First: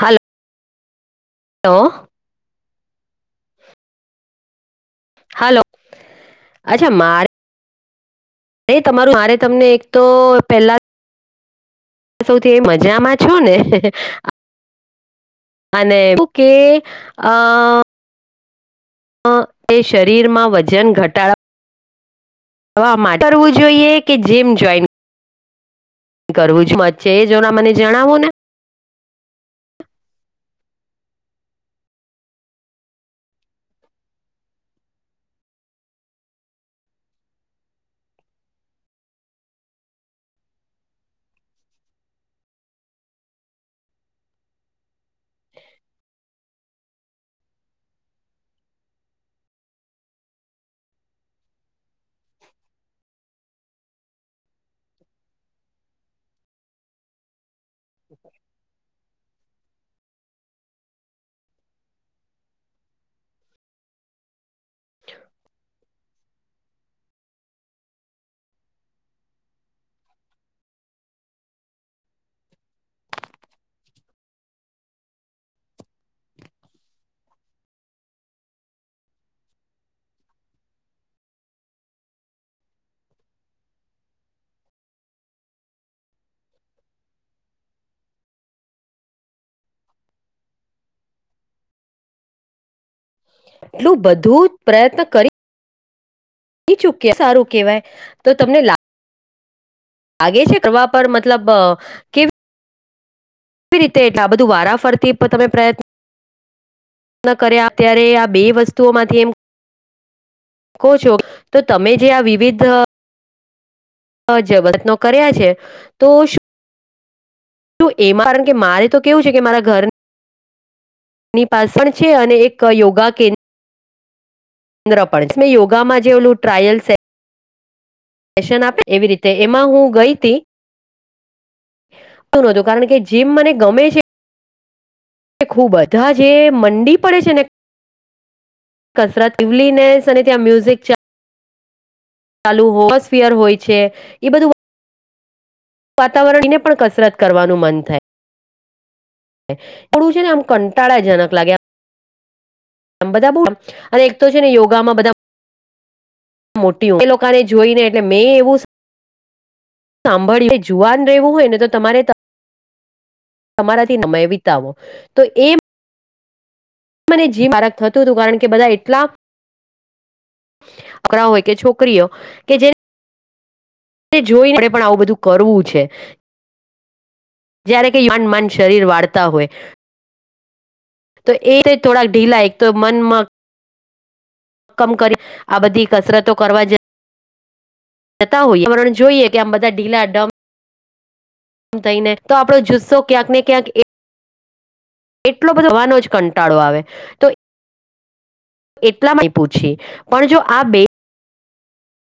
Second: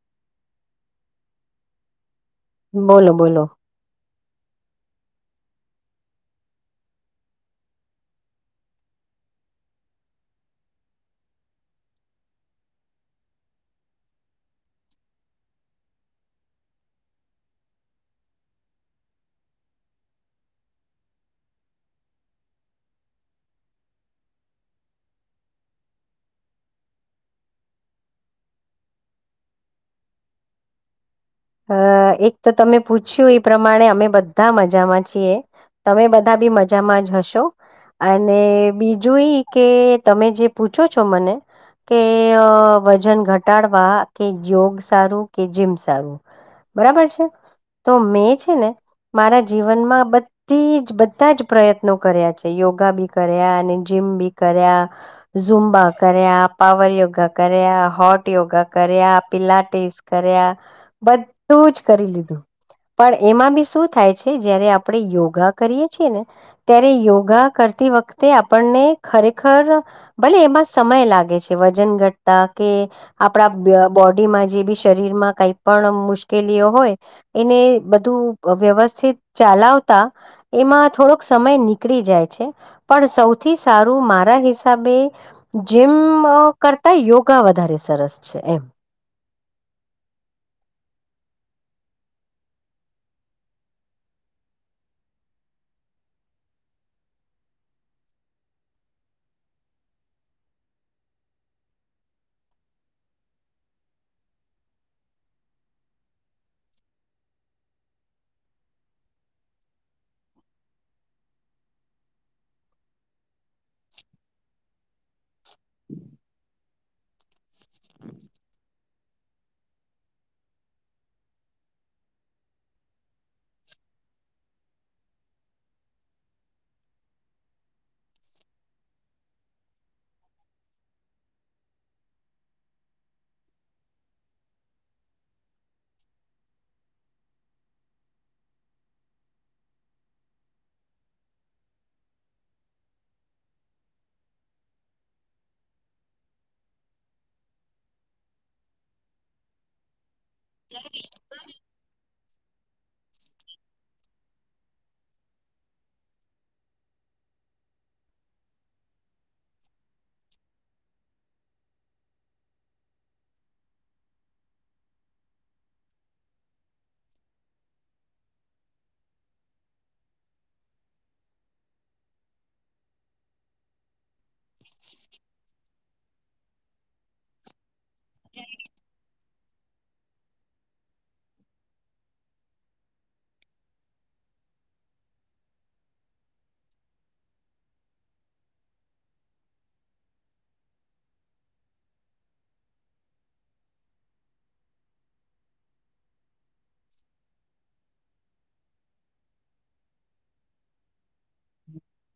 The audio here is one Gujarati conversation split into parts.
હાલ [unintelligible] બોલો બોલો. હાલો અચ્છા મારે અરે તમારું મારે તમને એક તો પેલા સૌથી મજામાં છો ને? અને ઓકે અ એ શરીરમાં વજન ઘટાડવા હ આ માટે કરવું જોઈએ કે જેમ જ કરવું છું મત છેે એ જોડા મને જણાવો ને. અ એક તો તમે પૂછ્યું એ પ્રમાણે અમે બધા મજામાં છીએ? તમે બધા બી મજામાં જ હશો? અને બીજું ઈ કે તમે જે પૂછો છો મને કે વજન ઘટાડવા કે યોગ સારું કે જીમ સારું. બરાબર છે તો મેં છે ને મારા જીવનમાં જ બધા જ પ્રયત્નો કર્યા છે યોગા બી કર્યા અને જીમ બી કર્યા ઝુંમ્બા કર્યા પાવર યોગા કર્યા હોટ યોગા કર્યા પિલાટી કર્યા બધું જ કરી લીધું પણ એમાં બી શું થાય છે જયારે આપણે યોગા કરીએ. ને ત્યારે યોગા કરતી વખતે આપણને ખરેખર ભલે એમાં સમય લાગે છે વજન ઘટતા કે આપણા બોડીમાં જે બી શરીર માં પણ મુશ્કેલીઓ હોય એને બધું વ્યવસ્થિત ચલાવતા. એમાં થોડોક સમય નીકળી જાય છે. પણ સૌથી સારું મારા હિસાબે જીમ કરતા યોગા વધારે સરસ છે એમ. એટલું બધું જ પ્રયત્ન ચૂક સારું કેવાય તો તમને આગે છે કરવા પર મતલબ એ રીતે એટલે આ બધું વારા ફરતી તમે પ્રય તન કર્યા અત્યારે આ બે વસ્તુઓ માંથી એમ કહો છો તો તમે જે આ વિવિધ અ જબરત્નો કર્યા છે તો શું એમાં કારણ કે મારે તો કેવું છે કે મારા ઘર ની પાછ પણ છે અને એક યોગા [unintelligible] યોગામાં જેલું ટ્રાયલ્સ [unintelligible] આપે એવી રીતે એમાં હું ગઈ હતી. નતું કારણ કે જીમ મને ગમે છે. એ ખું બધા જે મંડી પડે છે ને કસરત લવલીનેસ અને ત્યાં મ્યુઝિક ચાલુ હોમોસ્ફિયર હોય છે એ બ વાતાવરણ ને પણ કસરત કરવાનું મન થાય. પડું છે ને આમ કંટાળાજનક બધા બો અને એક તો છે ને યોગામાં મોટી હો એ લોકોને જોઈ ને એટલે મેં સાંભળી જુવાન ર રહેવું હોય ને તો તમારે તમારાથી નમે વિતાવો તો એ મને જીવ મારક થતું હતું કારણ કે બધા એટલા છોકરા હોય કે છોકરીઓ કે જોઈ આપે પણ આવું બધું કરવું છે. જયારે કે યન મન શરીર વાળતા હોય. તો એ થોડાક ઢીલા એક તો મનમાંગ કમ કરી આ બધી કસરતો કરવા જ. જતા હોઈએ મને જોઈએ કે આમ બધા ઢીલા ડમ થઈને તો આપડો જુસ્સો ક્યાંક ને ક્યાંક એટલો બધો હવાનો જ કંટાળો આવે તો એટલામાં પૂછી પણ જો આ બે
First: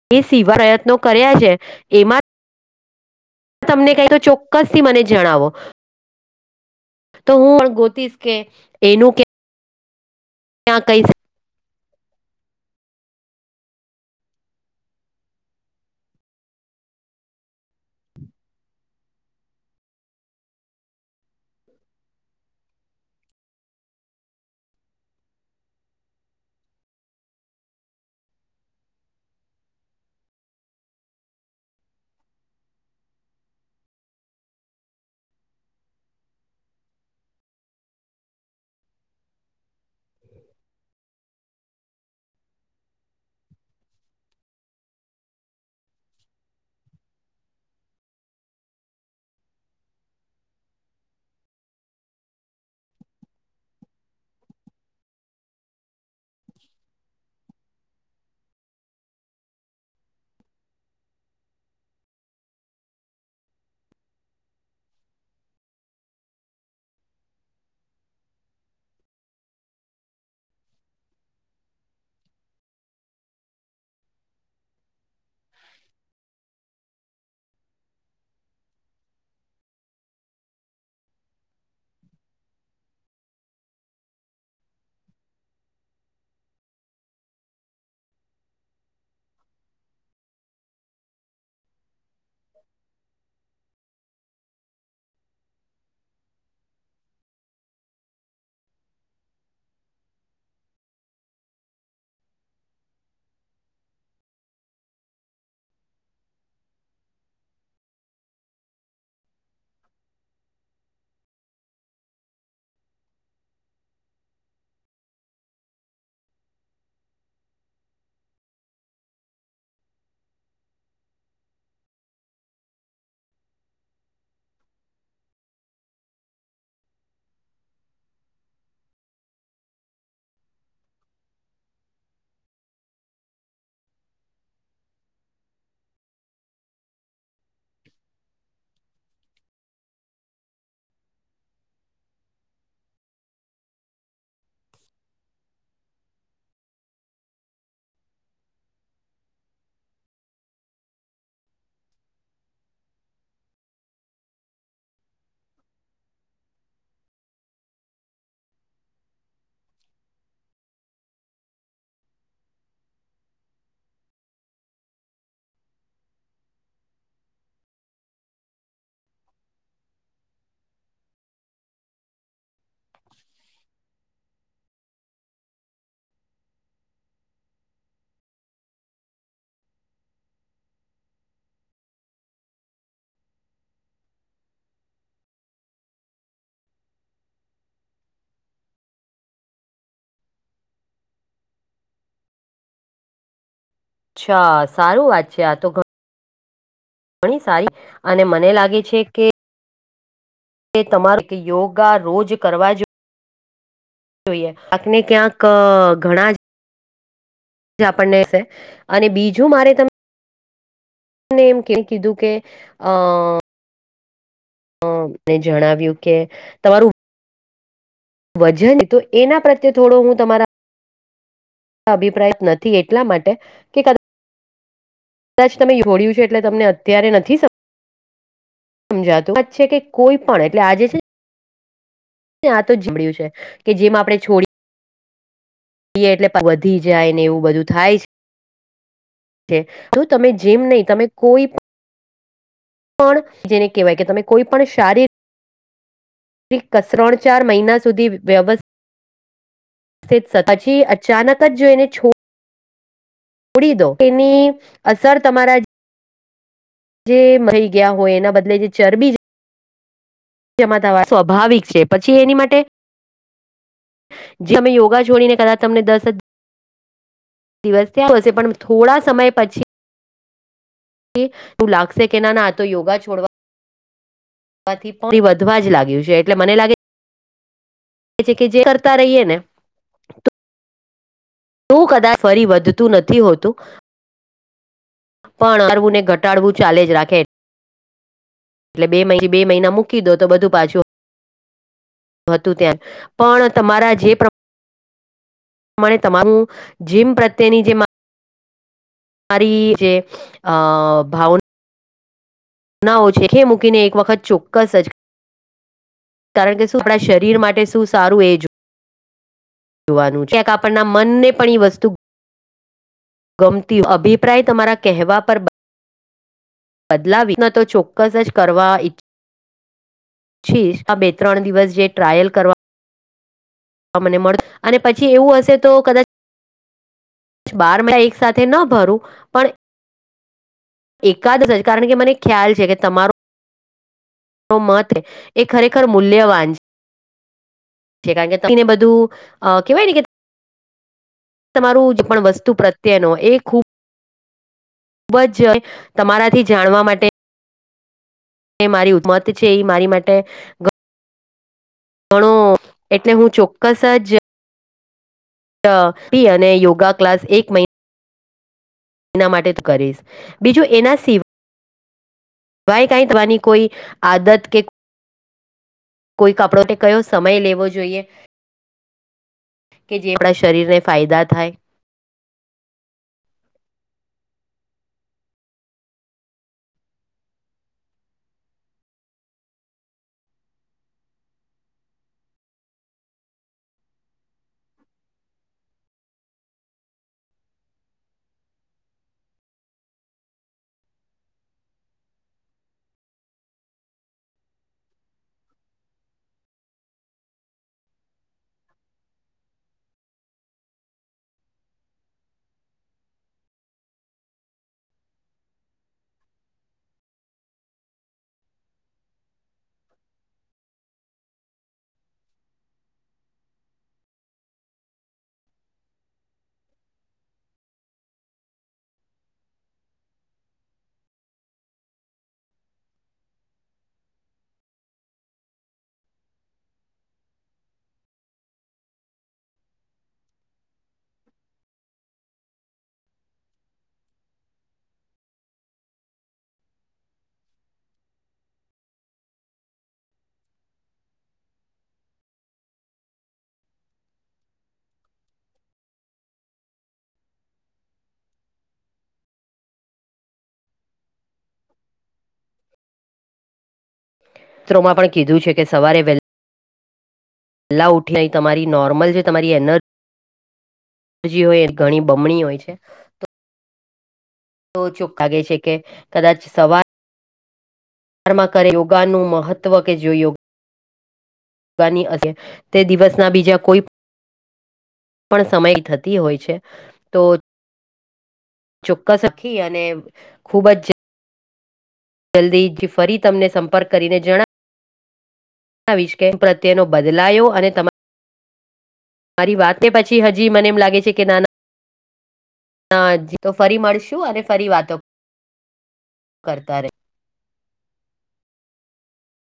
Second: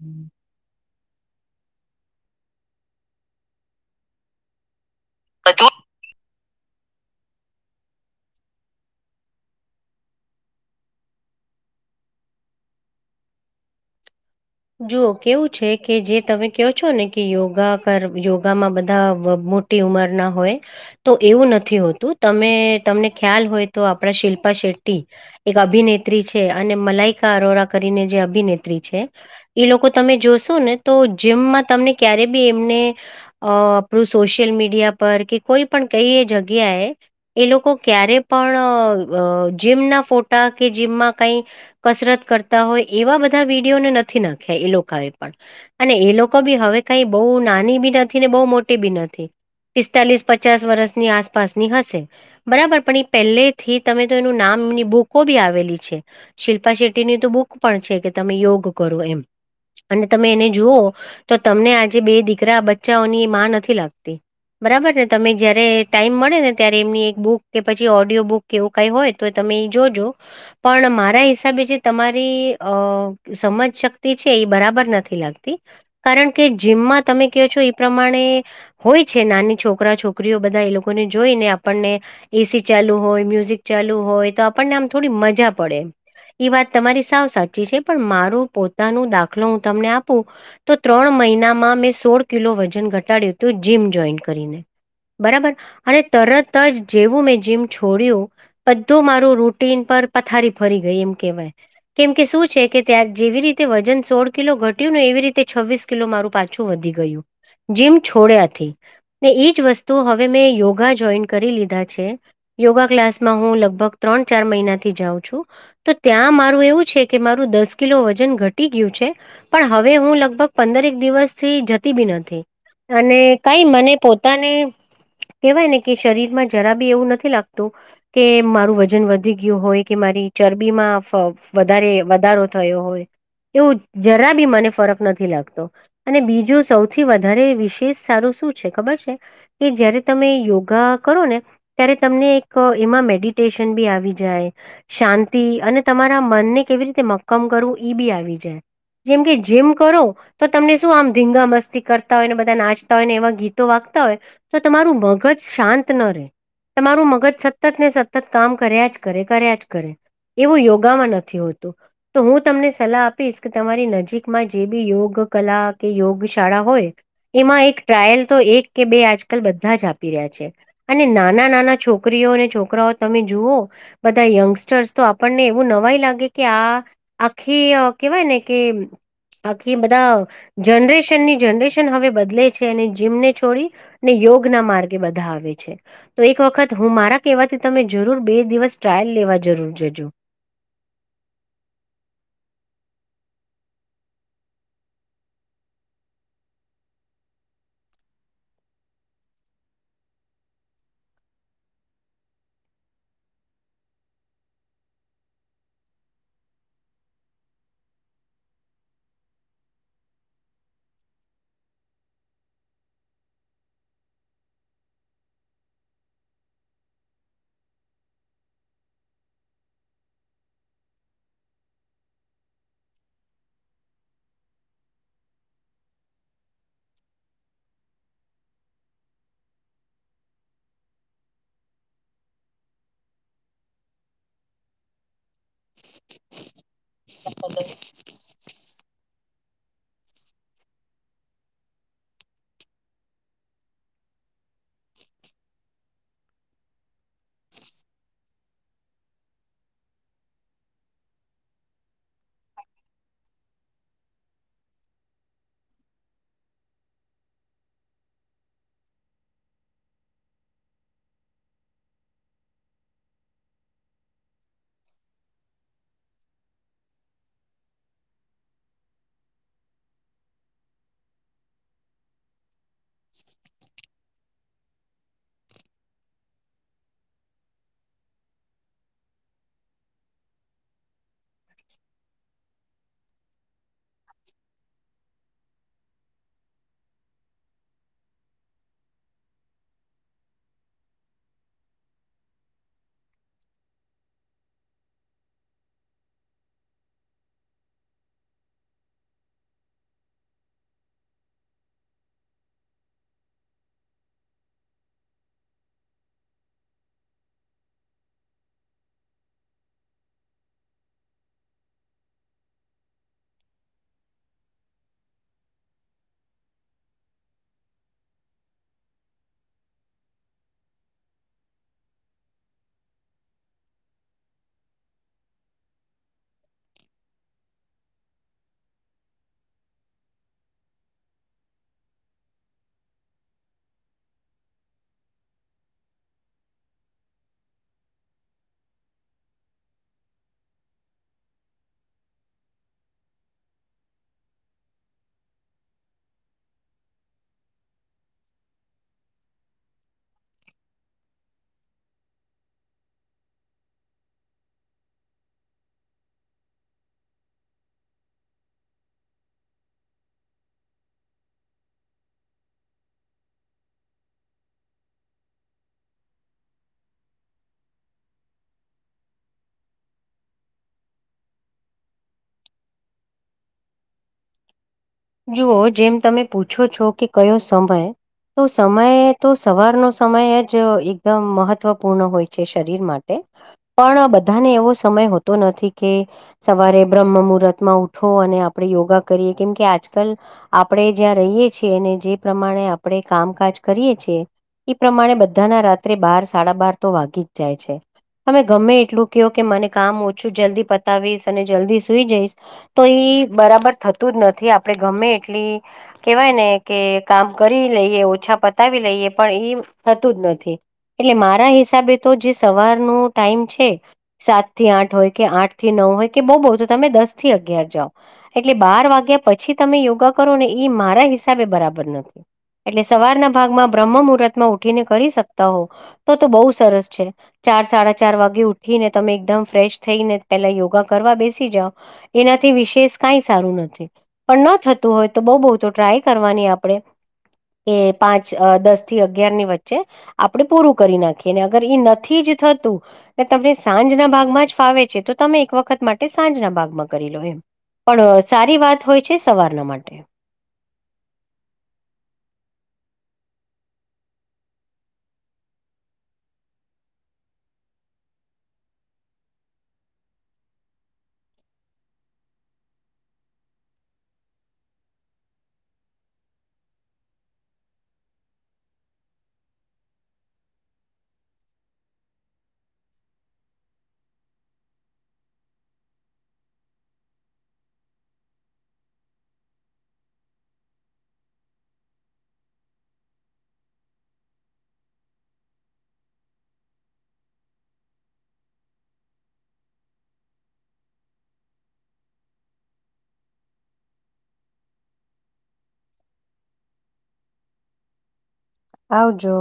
હમ એ સીવા પ્રયત્નો કર્યા છે એમાં તમને કઈક ચોક્કસ થી મને જણાવો તો હું પણ ગોતીશ કે એનું કે ક્યાં કૈ જુઓ કેવું છે કે જે તમે કહો છો ને કે યોગા કર યોગામાં બધા મો ટ્યુમર ના હોય તો એવું નથી હોતું તમે તમને ખ્યાલ હોય તો આપણા શિલ્પા શેટ્ટી એક અભિનેત્રી છે અને મલાઈકા અરોરા કરીને જે અભિનેત્રી છે એ લોકો તમે જોશો ને તો જીમમાં તમને ક્યારે બી એમને અ આપણું સોશિયલ મીડિયા પર કે કોઈ પણ કઈ એ જગ્યાએ એ લોકો ક્યારે પણ જીમ ના ફોટા કે જીમમાં કઈ કસરત કરતા હોય એવા બધા વિડીયોને નથી નાખ્યા એ લોકોએ પણ અને એ લોકો બી હવે કઈ બહુ નાની બી નથી ને બહુ મોટી બી નથી. પિસ્તાલીસ પચાસ વર્ષની આસપાસની હશે. બરાબર પણ એ પહેલે થી તમે તો એનું નામ એમની બુકો બી આવેલી છે. શિલ્પા શેટ્ટીની તો બુક પણ છે કે તમે યોગ કરો એમ અને તમે એને જુઓ તો તમને આજે બે દીકરા બચ્ચાઓની માં નથી લાગતી બરાબર ને તમે જયારે ટાઈમ મળે ને ત્યારે એમની એક બુક કે પછી ઓડિયો બુક કેવું કઈ હોય તો તમે જોજો પણ મારા હિસાબે જે તમારી અ સમજ શ તે છે એ બરાબર નથી લાગતી કારણ કે જીમમાં તમે કહો છો એ પ્રમાણે હોય છે નાની છોકરા છોકરીઓ બધા એ લોકોને જોઈને આપણને એસી ચાલુ હોય મ્યુઝિક ચાલુ હોય તો આપણને આમ થોડી મજા પડે એ વાત તમારી સાવ સાચી છે પણ મારું પો ન દાખલો હું તમને આપું તો ત્રણ મહિનામાં મેં સોળ કિલો વજન ઘટાડ્યું હતું જીમ જોઈન કરીને બરાબર અને તરત જ જેવું મેં જીમ છોડ્યું? બધું મારું રૂટીન પર પથારી ફરી ગઈ એમ કેહેવાય. કેમ કે શું છે કે ત્યાંગ જેવી રીતે વજન સોળ કિલો ઘટ્યું ને એવી રીતે છવ્વીસ કિલો મારું પાછું વધી ગયું. જીમ છોડ્યાથી ને એજ વસ્તુ હવે મેં યોગા જોઈન કરી લીધા છે. યોગા ક્લાસમાં હું લગભગ ત્રણ ચાર મહિનાથી જાઉં છું. તો ત્યાં મારું એવું છે કે મારું દસ કિલો વજન ઘટ તટી ગયું છે પણ હવે હું લગભગ પંદર એક દિવસથી જતી બી નથી. અને કઈ મને પોતાને કવાય ને કે શરીર માં જરા બી એવું નથી લાગતું કે મારું વજન વધી ગયું હોય કે મારી ચરબીમાં વધારે વધારો થયો હોય એવું જરા બી મને ફરક નથી લાગતો. અને બીજું સૌથી વધારે વિશેષ સારું શું છે ખબર છે. કે જયારે તમે યોગા કરો ને ત્યારે તમને એક એમાં મેડિટેશન બી આવી જાય શાંતિ અને તમારા મનને કેવી રીતે મક્કમ કરવું ઈ બી આવી જાય. જેમ કે જેીમ કરો તો તમને શું આમ ધીંગા મસ્તી કરતા હોય ને બધા નાચતા હોય ને એવા ગીતો વાગતા હોય તો તમારું મગજ શાંત ન રહે તમારું મગજ સતત ને સતત કામ કર્યા જ કરે કર્યા જ કરે એવું યોગામાં નથી હોતું તો હું તમને સલાહ આપ આપી કે તમારી નજીકમાં જે બી યોગ કલા કે યોગ શાળા હોય એમાં એક ટ્રાયલ તો એક કે બે આજકાલ બધા જ આપી રહ્યા છે અને નાના નાના છોકરીઓ અને છોકરાઓ તમે જુઓ બધા યંગસ્ટર્સ તો આપણને એવું નવાય લાગે કે આ આખી કેવાય ને કે આખી બધા જનરેશનની જનરેશન હવે બદલે છે અને જીમને છોડી ને યોગ ના માર્ગે બધા આવે છે તો એક વખત હું મારા કહેવાથી તમે જરૂર બે દિવસ ટ્રાયલ લેવા જરૂર જજો અચ્છા સારું વાત છે આ તો ઘણી સારી અને મને લાગે છે કે તે તમાર યોગા રોજ કરવા જોએ જોઈ આને ક્યાંક ઘણા જ આપણને અને બીજું મારે ત તને એમ ક કીધું કે અ હને જણાવ્યું કે તમારું વજન તો એના પ્રત્યે થોડો હું તમારા અભિપ્રાય નથી એટલા માટે કે કદાચ તમે જોડ્યું છે એટલે તમને અત્યારે નથી સમજાતું વાત છે કે કોઈ પણ એટલે આજે છે ને આ તો જીડ્યું છે કે જેમ આપણે છોડી એટલે વધી જાય ને એવું બધું થાય છે તો તમે જેમ નહી તમે કોઈ પણ જેને કહેવાય કે તમે કોઈ પણ શારીરિક કસરણ ચાર મહિના સુધી વ્યવસ્થિત પછી અચાનક જ જોઈને છો છોડી દો એની અસર તમારા જે મળી ગયા હોય એના બદલે જે ચરબી કમાતા સ્વાભાવિક છે પછી એની માટે જે તમે યોગા છોડીને કદાચ તમને દસ દિવસથી હશે પણ થોડા સમય પછી તું લાગશે કે ના ના તો યોગા છોડવા તે વધવા જ લાગ્યું છે એટલે મને લાગે કે જે કરતા રહીએ ને તો કદાચ ફરી વધતું નથી હોતું પણ હળવું ને ઘટાડવું ચાલે જ રાખે. એટલે બે બે મહિના મૂકી દો તો બધું પાછું હતું ત્યાં પણ તમારા જે મને તમારું જીમ પ્રત્યેની જે મારી જે ભાવના ના ઓછે ખે મૂકીને એક વખત ચોક્કસ જ કારણ કે શું આપણા શરીર માટે શું સારું એ જ જોવાનું ક્યાક આપણના મનને પણ ઈ વસ્તુ ગમતી અભિપ્રાય તમારા કહેવા પર બદલાવી ન તો ચોક્કસ જ કરવા છીશ આ બે ત્રણ દિવસ જે ટ્રાયલ કરવા અમને મળ અને પછી એવું હશે તો કદાચ બાર મેળ એક સાથે ન ભરું પણ એકાદ જ કારણ કે મને ખ્યાલ છે કે તમારોું મત એ ખરેખર મૂલ્યવાન છે છે કારણ કે તને બધું અ કેહેવાય ને કે. તમારું જે પણ વસ્તુ પ્રત્યે નુ એ ખૂબ. ખુબ જ તમારાથી જાણવા માટે એ મારી ઉમત છે એ મારી માટે ઘણો એટલે હું ચોક્કસ જ. અ પી અને યોગા ક્લાસ એક મહિના એના માટે કરીશ બીજું એના સિવ. વાય કઈ તમારી કોઈ આદત કે. કોઈક આપડો તે કયો સમય લેવો જોઈએ. કે જે આપણા શરીરને ફાયદા થાય. જુઓ જેમ તમે પૂછો છો કે કયો સમય તો સમય તો સવારનો સમય જ એકદમ મહત્વપૂર્ણ હોય છે શરીર માટે પણ બધાને એવો સમય હોતો નથી કે સવારે બ્રહ્મ મુહૂર્ત માં ઉઠો અને આપડે યોગા કરીએ કેમ કે આજ કલ આપણેે જ્યાં રહીએ છીએ ને જે પ્રમાણે આપણે કામકાજ કરીયએ છીએ. એ પ્રમાણે બધાના રાત્રે બાર સાડા બાર તો વાગી જ જાય છે. અમે ગમે એટલું કયો કે મને કામ ઓછું જલ્દી પતાવીશ અને જલ્દી સુઈ જઈશ તો ઈ બરાબર થતું જ નથી આપડે ગમે એટલી કેવાય ને કે કામ કરી લઈએ ઓછા પતાવી લઈએ પણ ઈ થતું જ નથી. એટલે મારા હિસાબે તો જે સવાર નુ ટાઈમ છે. સાત થી આઠ હોય કે આઠ થી નવ હોય કે બહુ બહુ તો તમે દસ થી અગિયાર જાઓ એટલે બાર વાગ્યા પછી તમે યોગા કરો ને એ મારા હિસાબે બરાબર નથી. એટલે સવારના ભાગમાં બ્રહ્મ મુહૂર્તમાં ઉઠીને કરી શકતા હો તો તો બહુ સરસ છે. ચાર સાડા ચાર વાગે ઉઠી ને તમે એકદમ ફ્રેશ થઈને પેલા યોગા કરવા બેસી જાઓ એનાથી વિશેષ કઈ સારું નથી. પણ ન થતું હોય તો બઉ બહુ તો ટ્રાય કરવાની આપણેે એ પાંચ અ દસ થી અગિયાર ની વચ્ચે આપડણે પૂરું કરી નાખીએ અને અગર એ નથી જ થતું એ તમને સાંજના ભાગમાં જ ફાવે છે તો તમે એક વખત માટે સાંજના ભાગમાં કરી લો એમ. પણ સારી વાત હોય છે સવારના માટે. ત્રોમા પણ કીધું છે કે સવારે વહેલ. લા ઉઠી તમારી નોર્મલ જે તમારી એનજી જી હોય ઘણી બમણી હોય છે. તો ચૂક લાગે છે કે કદાચ સવાર માં કરે યોગાનું મહત્વ કે જોયું. બની હકે તે દિવસ ના બીજા કોઈ પણ સમય થતી હોય છે તો. ચોક્કસ અખી અને ખુબ જ. જલ્દી થી ફરી તમને સંપર્ક કરીને જણા જણાવીશ એ પ્રત્યે નો બદલાયો અને તમા મારી વાત પછી હજી મને એમ લાગે છે કે નાના હ તો ફરી મળશું અને ફરી વાતો કરતા રે. આવજો.